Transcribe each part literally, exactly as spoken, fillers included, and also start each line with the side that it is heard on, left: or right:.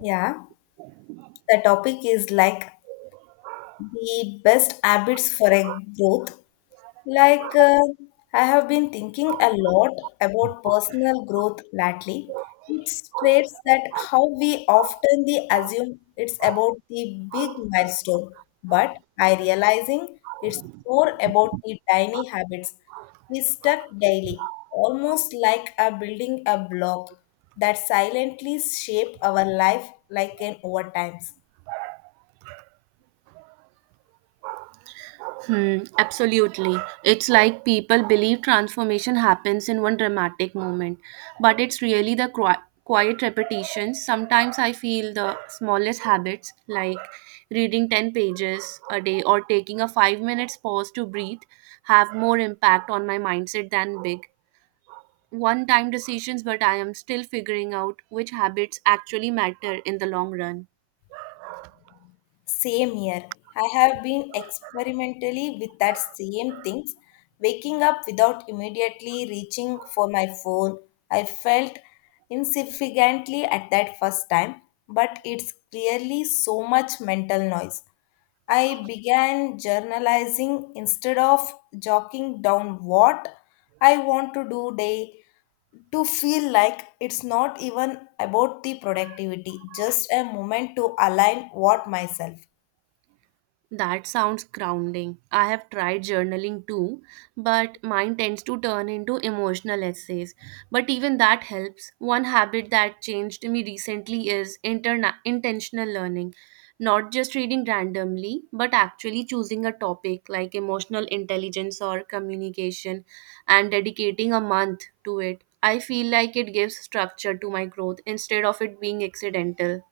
left: Yeah, the topic is like the best habits for a growth. Like uh, I have been thinking a lot about personal growth lately. It states that how we often the assume it's about the big milestone, but I realizing it's more about the tiny habits we stuck daily, almost like a building a block that silently shape our life like an over times.
right: Hmm, absolutely. It's like people believe transformation happens in one dramatic moment, but it's really the qui- quiet repetitions. Sometimes I feel the smallest habits, like reading ten pages a day or taking a five minutes pause to breathe, have more impact on my mindset than big one time decisions, but I am still figuring out which habits actually matter in the long run.
left: Same here. I have been experimentally with that same things. Waking up without immediately reaching for my phone, I felt insignificantly at that first time, but it's clearly so much mental noise. I began journalizing instead of jotting down what I want to do day to feel like it's not even about the productivity, just a moment to align what myself.
right: That sounds grounding. I have tried journaling too, but mine tends to turn into emotional essays. But even that helps. One habit that changed me recently is interna- intentional learning. Not just reading randomly, but actually choosing a topic like emotional intelligence or communication and dedicating a month to it. I feel like it gives structure to my growth instead of it being accidental.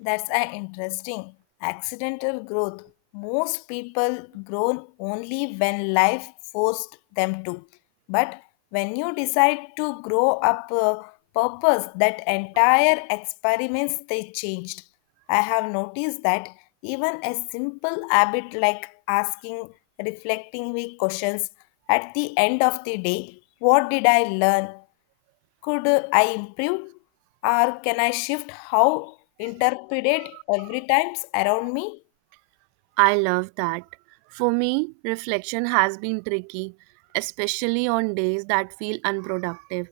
left: That's an interesting accidental growth. Most people grow only when life forced them to. But when you decide to grow up a purpose, that entire experiments they changed. I have noticed that even a simple habit like asking reflecting week questions at the end of the day, what did I learn? Could I improve or can I shift how interpreted every times around me?
right: I love that. For me, reflection has been tricky, especially on days that feel unproductive.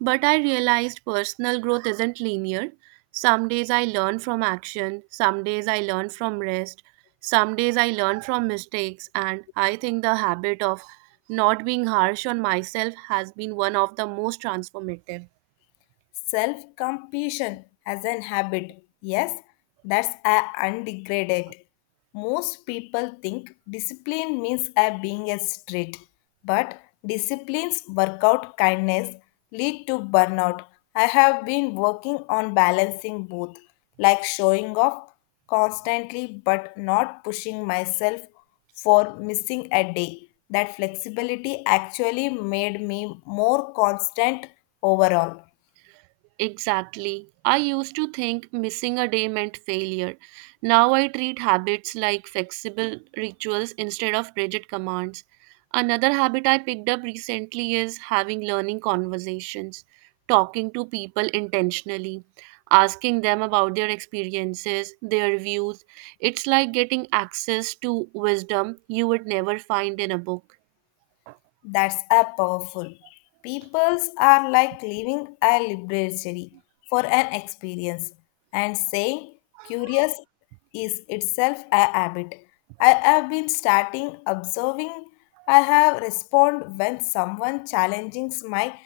right: But I realized personal growth isn't linear. Some days I learn from action, some days I learn from rest, some days I learn from mistakes, and I think the habit of not being harsh on myself has been one of the most transformative.
left: Self compassion as an habit. Yes, that's a undegraded. Most people think discipline means a being a strict, but disciplines, workout, kindness lead to burnout. I have been working on balancing both, like showing off constantly but not pushing myself for missing a day. That flexibility actually made me more constant overall.
right: Exactly. I used to think missing a day meant failure. Now I treat habits like flexible rituals instead of rigid commands. Another habit I picked up recently is having learning conversations, talking to people intentionally, asking them about their experiences, their views. It's like getting access to wisdom you would never find in a book.
left: That's a powerful. Peoples are like leaving a library for an experience and saying curious is itself a habit. I have been starting observing I have respond when someone challenges my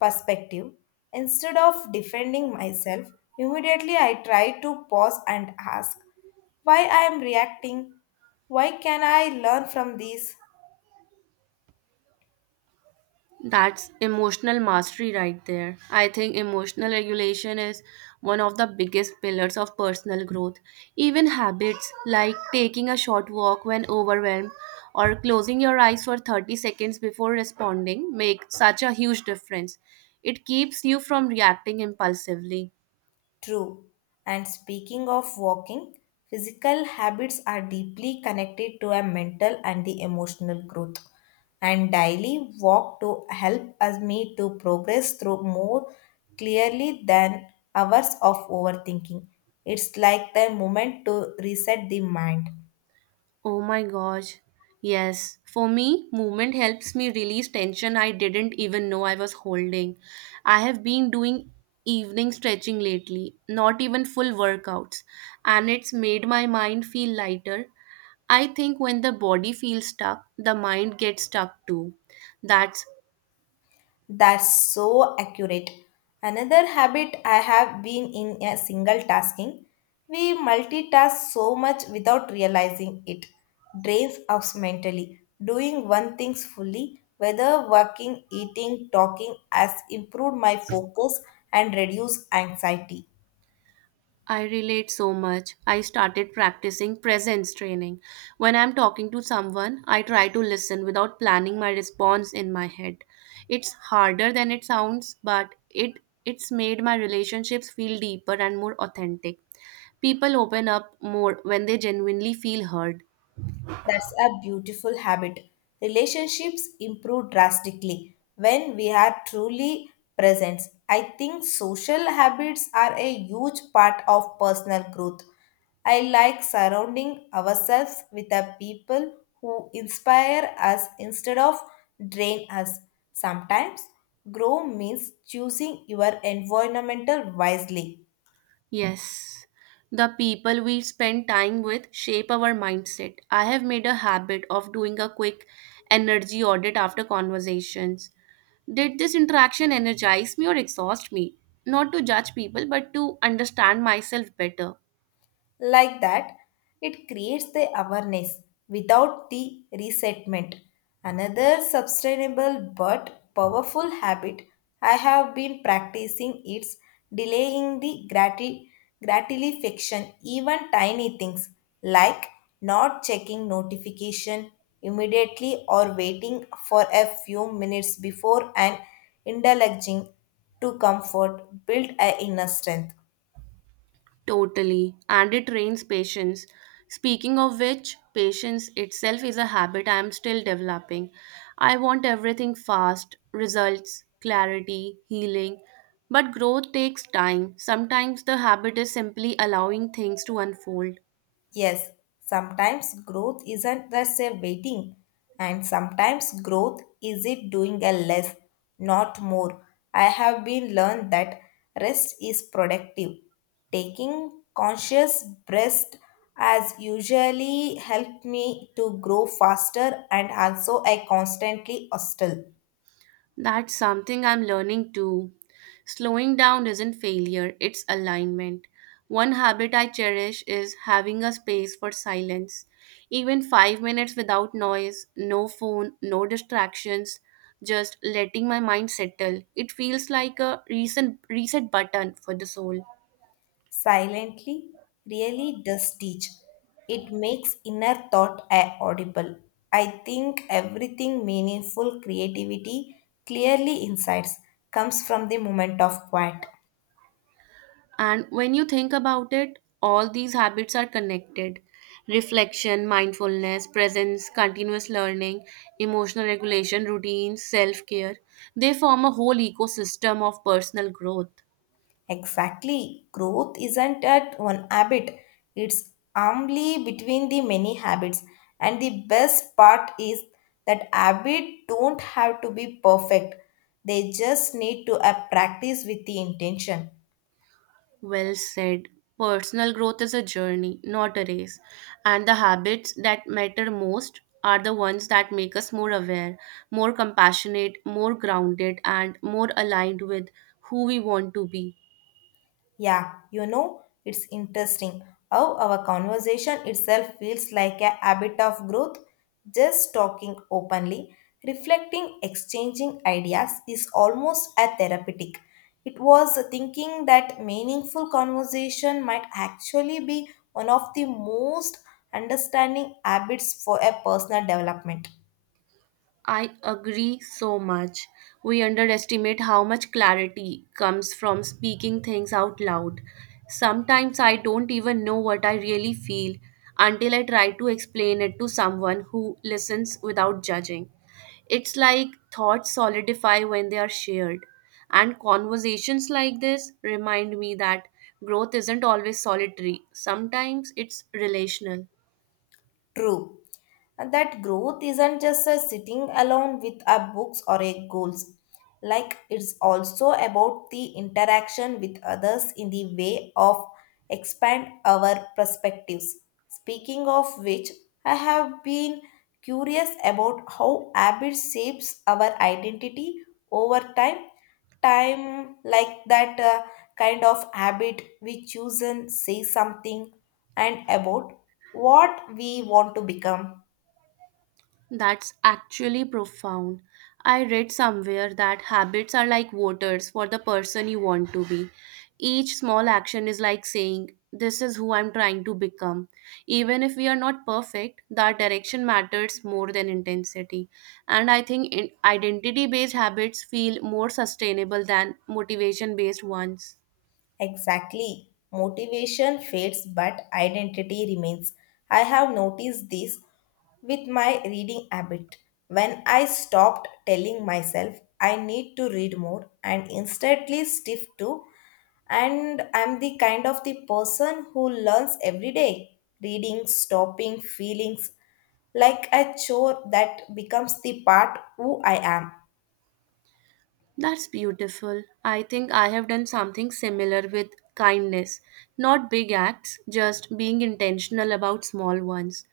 left: perspective. Instead of defending myself, immediately I try to pause and ask why I am reacting. Why can I learn from this?
right: That's emotional mastery right there. I think emotional regulation is one of the biggest pillars of personal growth. Even habits like taking a short walk when overwhelmed or closing your eyes for thirty seconds before responding make such a huge difference. It keeps you from reacting impulsively.
left: True. And speaking of walking, physical habits are deeply connected to our mental and the emotional growth. And daily walk to help us me to progress through more clearly than hours of overthinking. It's like the moment to reset the mind.
right: Oh my gosh. Yes. For me, movement helps me release tension I didn't even know I was holding. I have been doing evening stretching lately, not even full workouts, and it's made my mind feel lighter. I think when the body feels stuck, the mind gets stuck too. That's
left: That's so accurate. Another habit I have been in a single tasking. We multitask so much without realizing it. Drains us mentally. Doing one thing fully, whether working, eating, talking, has improved my focus and reduced anxiety.
right: I relate so much. I started practicing presence training. When I'm talking to someone, I try to listen without planning my response in my head. It's harder than it sounds, but it it's made my relationships feel deeper and more authentic. People open up more when they genuinely feel heard.
left: That's a beautiful habit. Relationships improve drastically when we are truly present. I think social habits are a huge part of personal growth. I like surrounding ourselves with the people who inspire us instead of drain us. Sometimes, grow means choosing your environmental wisely.
right: Yes. The people we spend time with shape our mindset. I have made a habit of doing a quick energy audit after conversations. Did this interaction energize me or exhaust me? Not to judge people, but to understand myself better.
left: Like that, it creates the awareness without the resentment. Another sustainable but powerful habit I have been practicing is delaying the grati- gratification, even tiny things like not checking notification immediately or waiting for a few minutes before and indulging to comfort build a inner strength.
right: Totally. And it trains patience. Speaking of which, patience itself is a habit I am still developing. I want everything fast results, clarity, healing. But growth takes time. Sometimes the habit is simply allowing things to unfold.
left: Yes, sometimes growth isn't just a waiting, and sometimes growth is it doing a less, not more. I have been learned that rest is productive. Taking conscious breath has usually helped me to grow faster and also I constantly hostile.
right: That's something I'm learning too. Slowing down isn't failure, it's alignment. One habit I cherish is having a space for silence. Even five minutes without noise, no phone, no distractions, just letting my mind settle. It feels like a recent reset button for the soul.
left: Silently really does teach. It makes inner thought a- audible. I think everything meaningful creativity clearly insights comes from the moment of quiet.
right: And when you think about it, all these habits are connected reflection, mindfulness, presence, continuous learning, emotional regulation, routines, self care. They form a whole ecosystem of personal growth.
left: Exactly. Growth isn't at one habit. It's humbly between the many habits. And the best part is that habits don't have to be perfect. They just need to uh, practice with the intention.
right: Well said. Personal growth is a journey, not a race. And the habits that matter most are the ones that make us more aware, more compassionate, more grounded, and more aligned with who we want to be.
left: Yeah, you know, it's interesting how our conversation itself feels like a habit of growth. Just talking openly, reflecting, exchanging ideas is almost a therapeutic. It was thinking that meaningful conversation might actually be one of the most understanding habits for a personal development.
right: I agree so much. We underestimate how much clarity comes from speaking things out loud. Sometimes I don't even know what I really feel until I try to explain it to someone who listens without judging. It's like thoughts solidify when they are shared. And conversations like this remind me that growth isn't always solitary, sometimes it's relational.
left: True. And that growth isn't just a sitting alone with our books or a goals. Like it's also about the interaction with others in the way of expand our perspectives. Speaking of which, I have been curious about how habit shapes our identity over time. Time like that uh, kind of habit we choose and say something and about what we want to become.
right: That's actually profound. I read somewhere that habits are like voters for the person you want to be. Each small action is like saying, This is who I'm trying to become. Even if we are not perfect, that direction matters more than intensity. And I think identity based habits feel more sustainable than motivation based ones.
left: Exactly. Motivation fades, but identity remains. I have noticed this with my reading habit. When I stopped telling myself I need to read more and instantly stiff to, and I'm the kind of the person who learns every day, reading, stopping, feelings like a chore that becomes the part who I am.
right: That's beautiful. I think I have done something similar with kindness. Not big acts, just being intentional about small ones,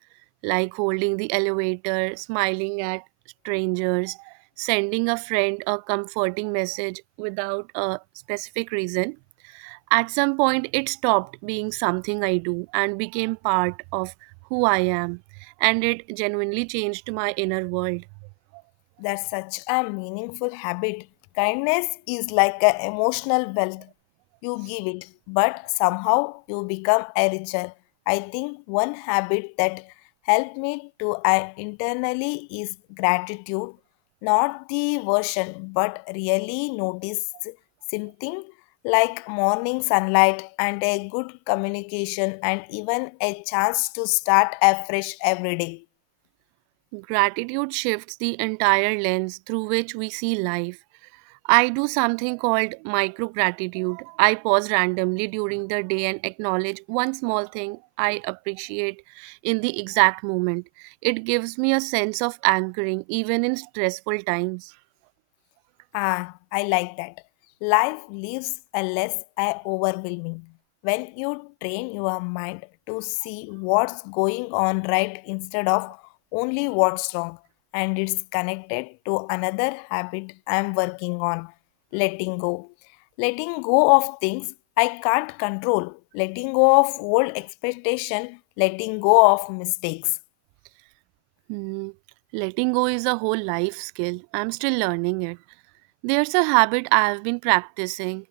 right: like holding the elevator, smiling at strangers, sending a friend a comforting message without a specific reason. At some point, it stopped being something I do and became part of who I am, and it genuinely changed my inner world.
left: That's such a meaningful habit. Kindness is like an emotional wealth. You give it, but somehow you become a richer. I think one habit that helped me to I internally is gratitude, not the version, but really notice something like morning sunlight and a good communication and even a chance to start afresh every day.
right: Gratitude shifts the entire lens through which we see life. I do something called micro gratitude. I pause randomly during the day and acknowledge one small thing I appreciate in the exact moment. It gives me a sense of anchoring even in stressful times.
left: Ah, I like that. Life lives a less a- overwhelming when you train your mind to see what's going on right instead of only what's wrong. And it's connected to another habit I'm working on letting go. Letting go of things I can't control, letting go of old expectation, letting go of mistakes.
right: Hmm. Letting go is a whole life skill. I'm still learning it. There's a habit I've been practicing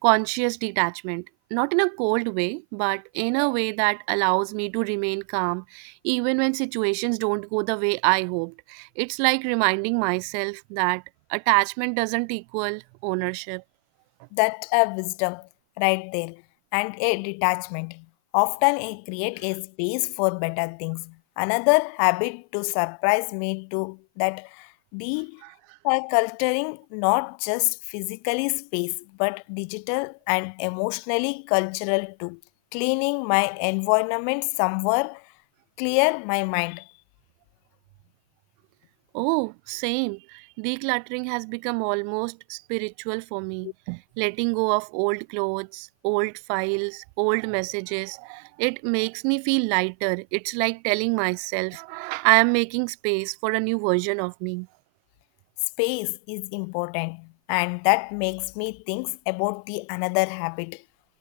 right: conscious detachment, not in a cold way, but in a way that allows me to remain calm even when situations don't go the way I hoped. It's like reminding myself that attachment doesn't equal ownership.
left: That a wisdom right there, and a detachment. Often I create a space for better things. Another habit to surprise me too that de-culturing not just physically space but digital and emotionally cultural too. Cleaning my environment somewhere clear my mind.
right: Oh, same. Decluttering has become almost spiritual for me. Letting go of old clothes, old files, old messages. It makes me feel lighter. It's like telling myself I am making space for a new version of me.
left: Space is important, and that makes me think about the another habit,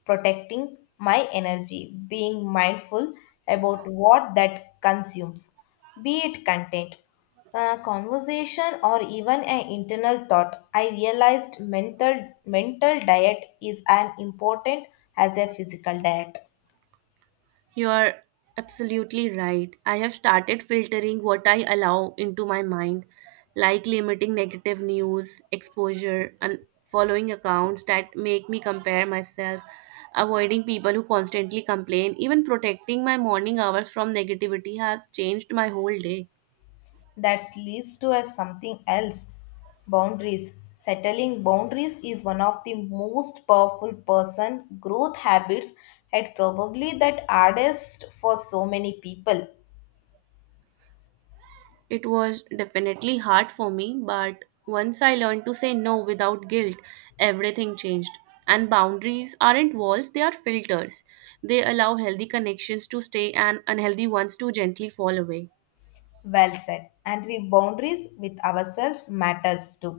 left: protecting my energy, being mindful about what that consumes, be it content, a conversation, or even an internal thought. I realized mental mental diet is as important as a physical diet.
right: You are absolutely right. I have started filtering what I allow into my mind, like limiting negative news, exposure, and following accounts that make me compare myself, avoiding people who constantly complain, even protecting my morning hours from negativity has changed my whole day.
left: That leads to a something else, boundaries. Settling boundaries is one of the most powerful person growth habits, and probably that hardest for so many people.
right: It was definitely hard for me, but once I learned to say no without guilt, everything changed. And boundaries aren't walls, they are filters. They allow healthy connections to stay and unhealthy ones to gently fall away.
left: Well said, and the boundaries with ourselves matters too,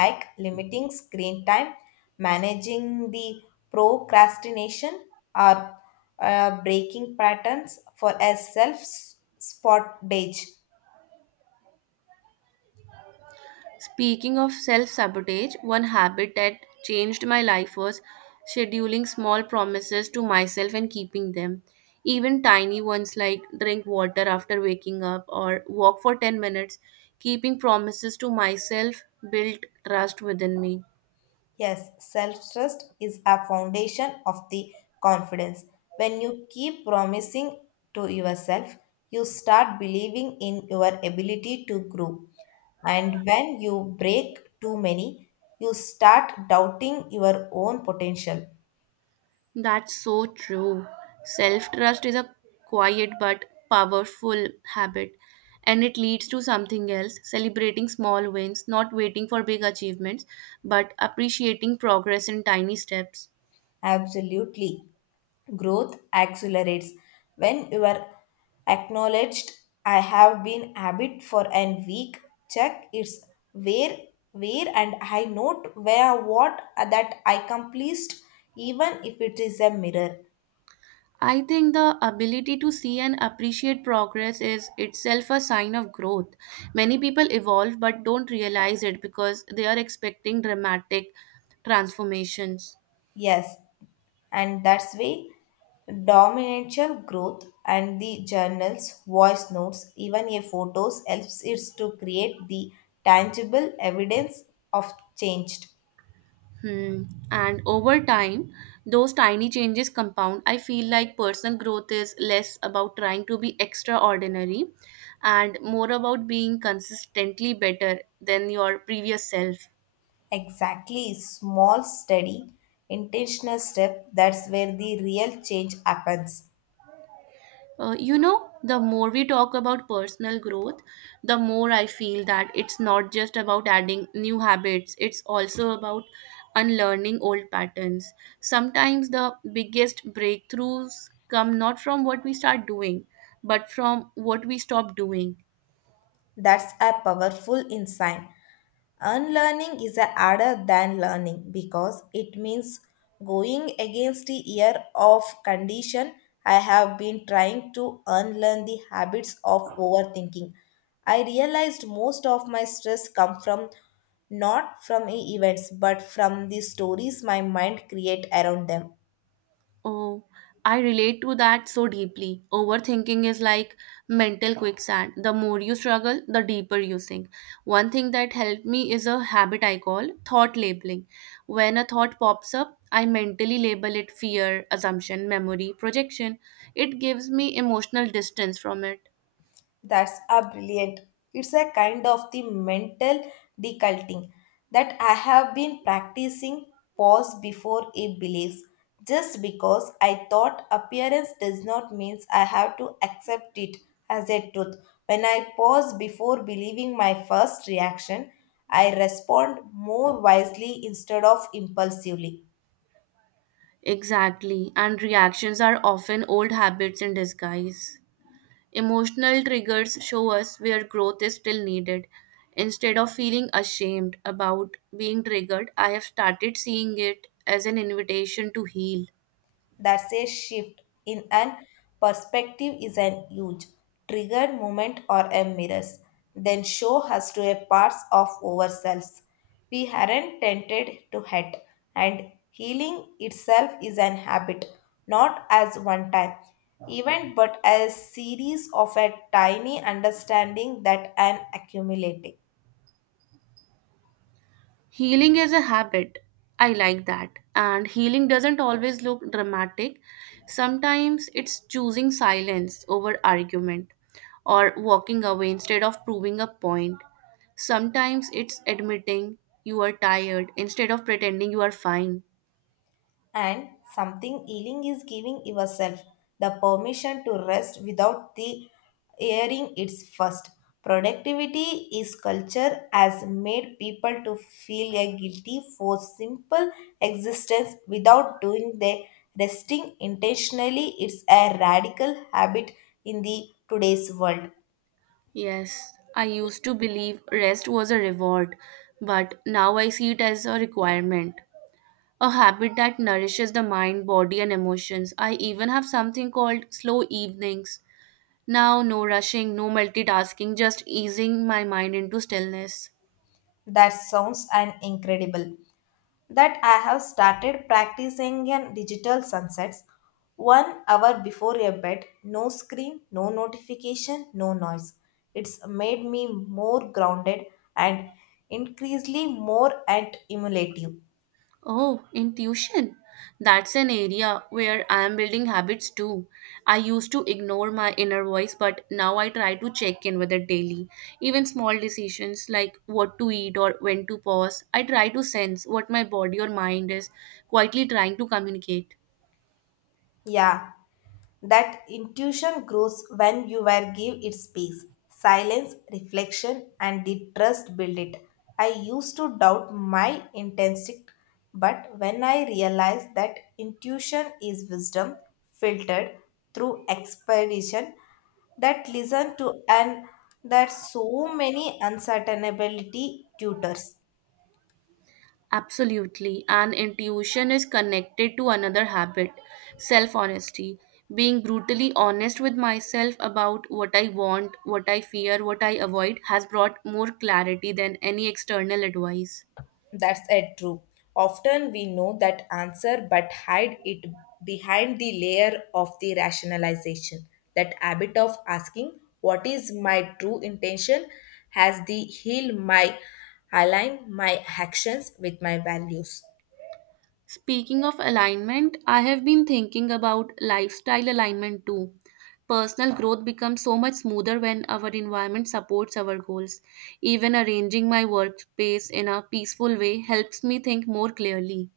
left: like limiting screen time, managing the procrastination, or uh, breaking patterns for a self spot date.
right: Speaking of self sabotage, one habit that changed my life was scheduling small promises to myself and keeping them. Even tiny ones like drink water after waking up or walk for ten minutes, keeping promises to myself built trust within me.
left: Yes, self trust is a foundation of the confidence. When you keep promising to yourself, you start believing in your ability to grow. And when you break too many, you start doubting your own potential.
right: That's so true. Self trust is a quiet but powerful habit, and it leads to something else celebrating small wins, not waiting for big achievements, but appreciating progress in tiny steps.
left: Absolutely. Growth accelerates when you are acknowledged. I have been habit for a week. Check it's where, where, and I note where what that I accomplished, even if it is a mirror.
right: I think the ability to see and appreciate progress is itself a sign of growth. Many people evolve but don't realize it because they are expecting dramatic transformations.
left: Yes, and that's way dominantial growth and the journals, voice notes, even a photos helps it to create the tangible evidence of change.
right: Hmm. And over time, those tiny changes compound. I feel like personal growth is less about trying to be extraordinary and more about being consistently better than your previous self.
left: Exactly, small, steady, intentional step that's where the real change happens.
right: Uh, you know, the more we talk about personal growth, the more I feel that it's not just about adding new habits, it's also about unlearning old patterns. Sometimes the biggest breakthroughs come not from what we start doing, but from what we stop doing.
left: That's a powerful insight. Unlearning is a harder than learning because it means going against the year of condition. I have been trying to unlearn the habits of overthinking. I realized most of my stress come from not from events but from the stories my mind create around them.
right: Oh, I relate to that so deeply. Overthinking is like mental quicksand. The more you struggle, the deeper you sink. One thing that helped me is a habit I call thought labeling. When a thought pops up, I mentally label it fear, assumption, memory, projection. It gives me emotional distance from it.
left: That's a brilliant. It's a kind of the mental deculting that I have been practicing pause before a beliefs. Just because I thought appearance does not means I have to accept it as a truth. When I pause before believing my first reaction, I respond more wisely instead of impulsively.
right: Exactly, and reactions are often old habits in disguise. Emotional triggers show us where growth is still needed. Instead of feeling ashamed about being triggered, I have started seeing it as an invitation to heal.
left: That's a shift in an perspective is an huge trigger moment or a mirrors. Then show us to a parts of ourselves. We aren't tended to hurt, and healing itself is an habit, not as one time event but as series of a tiny understanding that an accumulate.
right: Healing is a habit. I like that. And healing doesn't always look dramatic. Sometimes it's choosing silence over argument or walking away instead of proving a point. Sometimes it's admitting you are tired instead of pretending you are fine.
left: And something healing is giving yourself the permission to rest without the hearing its first. Productivity is culture has made people to feel a guilty for simple existence without doing their. Resting intentionally, it's a radical habit in the today's world.
right: Yes, I used to believe rest was a reward, but now I see it as a requirement. A habit that nourishes the mind, body, and emotions. I even have something called slow evenings. Now, no rushing, no multitasking, just easing my mind into stillness.
left: That sounds an incredible that I have started practicing in digital sunsets one hour before a bed, no screen, no notification, no noise. It's made me more grounded and increasingly more and emulative.
right: Oh, intuition. That's an area where I am building habits too. I used to ignore my inner voice, but now I try to check in with it daily. Even small decisions like what to eat or when to pause, I try to sense what my body or mind is quietly trying to communicate.
left: Yeah, that intuition grows when you were give it space, silence, reflection, and the trust build it. I used to doubt my instinct, but when I realized that intuition is wisdom filtered through expedition, that listen to and that so many uncertainability tutors.
right: Absolutely. And intuition is connected to another habit self honesty. Being brutally honest with myself about what I want, what I fear, what I avoid has brought more clarity than any external advice.
left: That's a true. Often we know that answer but hide it behind the layer of the rationalization. That habit of asking what is my true intention has the heal my align my actions with my values.
right: Speaking of alignment, I have been thinking about lifestyle alignment too. Personal growth becomes so much smoother when our environment supports our goals. Even arranging my workspace in a peaceful way helps me think more clearly.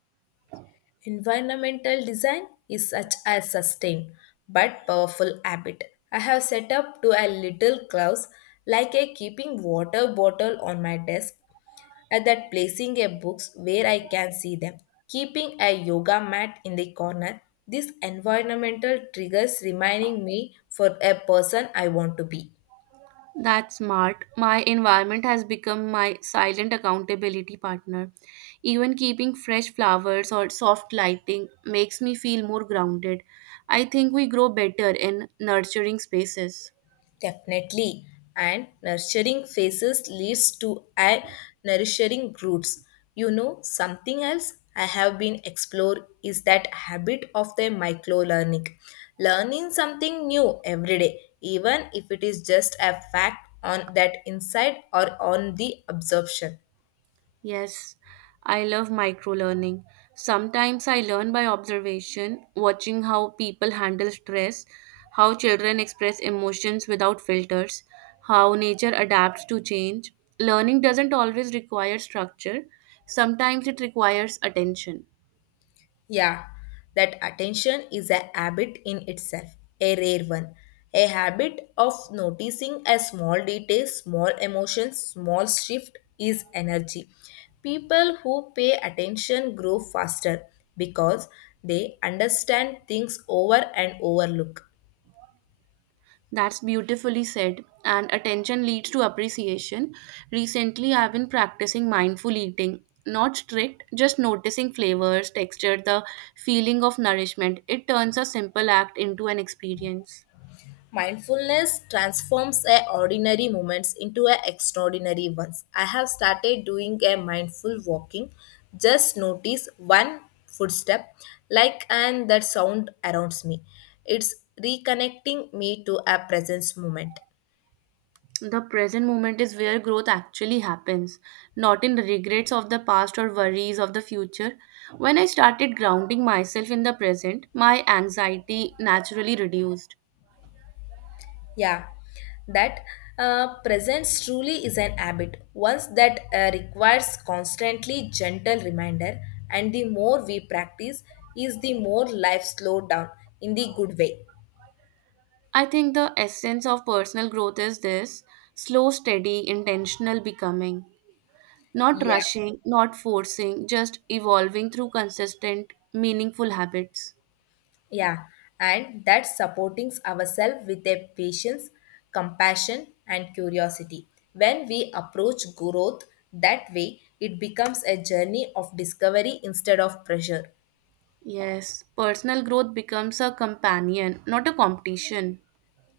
left: Environmental design is such a sustained but powerful habit. I have set up to a little clause like a keeping water bottle on my desk and that placing a books where I can see them, keeping a yoga mat in the corner. These environmental triggers reminding me for a person I want to be.
right: That's smart. My environment has become my silent accountability partner. Even keeping fresh flowers or soft lighting makes me feel more grounded. I think we grow better in nurturing spaces.
left: Definitely. And nurturing faces leads to a nourishing roots. You know, something else I have been explore is that habit of the micro learning. Learning something new every day, even if it is just a fact on that insight or on the absorption.
right: Yes, I love micro learning. Sometimes I learn by observation, watching how people handle stress, how children express emotions without filters, how nature adapts to change. Learning doesn't always require structure, sometimes it requires attention.
left: Yeah, that attention is a habit in itself, a rare one. A habit of noticing a small detail, small emotions, small shift is energy. People who pay attention grow faster because they understand things over and overlook.
right: That's beautifully said, and attention leads to appreciation. Recently, I've been practicing mindful eating. Not strict, just noticing flavors, texture, the feeling of nourishment. It turns a simple act into an experience.
left: Mindfulness transforms a ordinary moments into a extraordinary ones. I have started doing a mindful walking. Just notice one footstep, like and that sound around me. It's reconnecting me to a presence moment.
right: The present moment is where growth actually happens, not in the regrets of the past or worries of the future. When I started grounding myself in the present, my anxiety naturally reduced.
left: Yeah, that uh, presence truly is an habit, once that uh, requires constantly gentle reminder, and the more we practice, is the more life slow down in the good way.
right: I think the essence of personal growth is this slow, steady, intentional becoming. Not
left: Yeah,
right: rushing, not forcing, just evolving through consistent, meaningful habits.
left: yeah, and that supporting ourselves with a patience, compassion, and curiosity. When we approach growth that way, it becomes a journey of discovery instead of pressure.
right: Yes, personal growth becomes a companion, not a competition.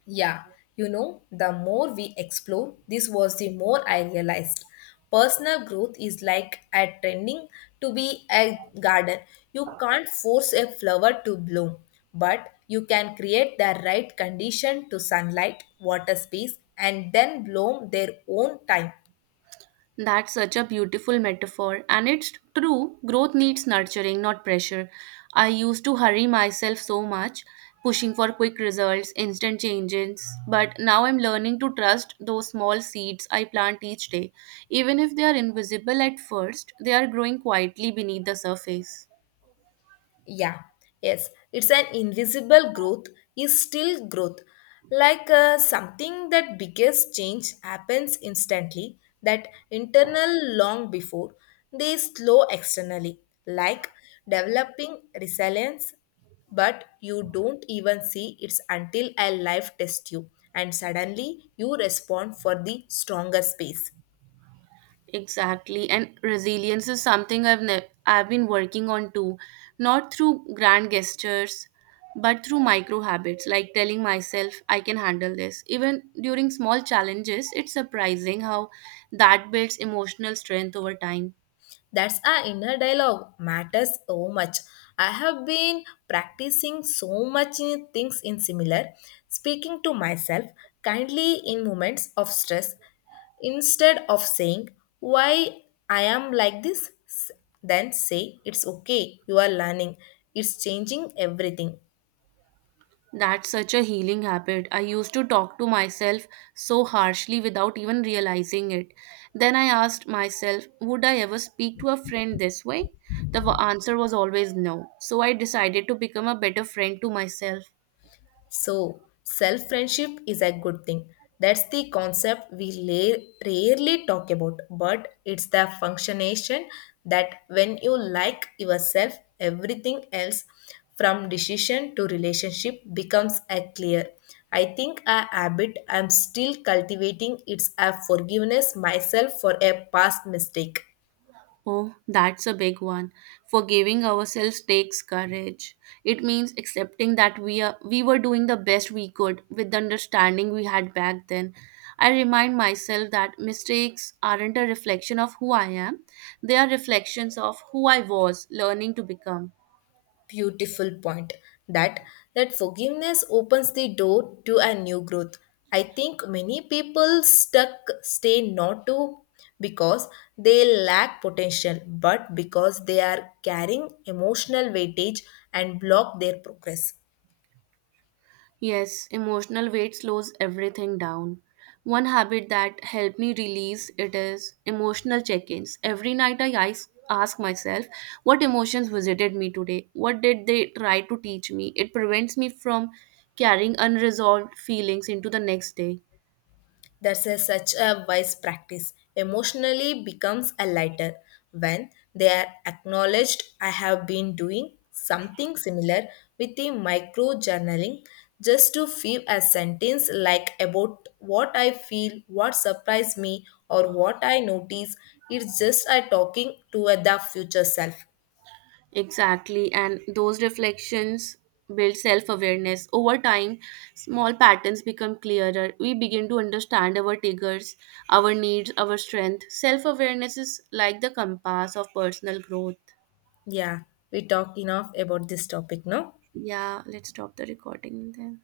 left: Yeah, you know, the more we explore, this was the more I realized. Personal growth is like attending to be a garden. You can't force a flower to bloom, but you can create the right condition to sunlight, water space, and then bloom their own time.
right: That's such a beautiful metaphor. And it's true, growth needs nurturing, not pressure. I used to hurry myself so much, pushing for quick results, instant changes. But now I'm learning to trust those small seeds I plant each day. Even if they are invisible at first, they are growing quietly beneath the surface.
left: Yeah, yes, it's an invisible growth, is still growth. Like uh, something that biggest change happens instantly, that internal long before they slow externally, like developing resilience, but you don't even see it's until a life tests you, and suddenly you respond for the stronger space.
right: Exactly. And resilience is something I've ne- I've been working on too, not through grand gestures, but through micro habits like telling myself I can handle this. Even during small challenges, it's surprising how that builds emotional strength over time.
left: That's our inner dialogue matters so much. I have been practicing so much in things in similar, speaking to myself kindly in moments of stress instead of saying why I am like this, s- then say it's okay, you are learning, it's changing everything.
right: That's such a healing habit. I used to talk to myself so harshly without even realizing it. Then I asked myself, would I ever speak to a friend this way? The w- answer was always no. So I decided to become a better friend to myself.
left: So, self friendship is a good thing. That's the concept we la- rarely talk about, but it's the functionation that when you like yourself, everything else from decision to relationship becomes a clear. I think a habit I'm still cultivating it's a forgiveness myself for a past mistake.
right: Oh, that's a big one. Forgiving ourselves takes courage. It means accepting that we are, we were doing the best we could with the understanding we had back then. I remind myself that mistakes aren't a reflection of who I am. They are reflections of who I was learning to become.
left: Beautiful point that that forgiveness opens the door to a new growth. I think many people stuck stay not to because they lack potential, but because they are carrying emotional weightage and block their progress.
right: Yes, emotional weight slows everything down. One habit that helped me release it is emotional check-ins. Every night I is- ask myself, what emotions visited me today? What did they try to teach me? It prevents me from carrying unresolved feelings into the next day.
left: That's a, such a wise practice. Emotionally becomes a lighter when they are acknowledged. I have been doing something similar with the micro journaling just to feel a sentence like about what I feel, what surprised me, or what I notice. It's just a talking to the future self.
right: Exactly, and those reflections build self awareness. Over time, small patterns become clearer. We begin to understand our triggers, our needs, our strength. Self awareness is like the compass of personal growth.
left: Yeah, we talk enough about this topic, no?
right: Yeah, let's stop the recording then.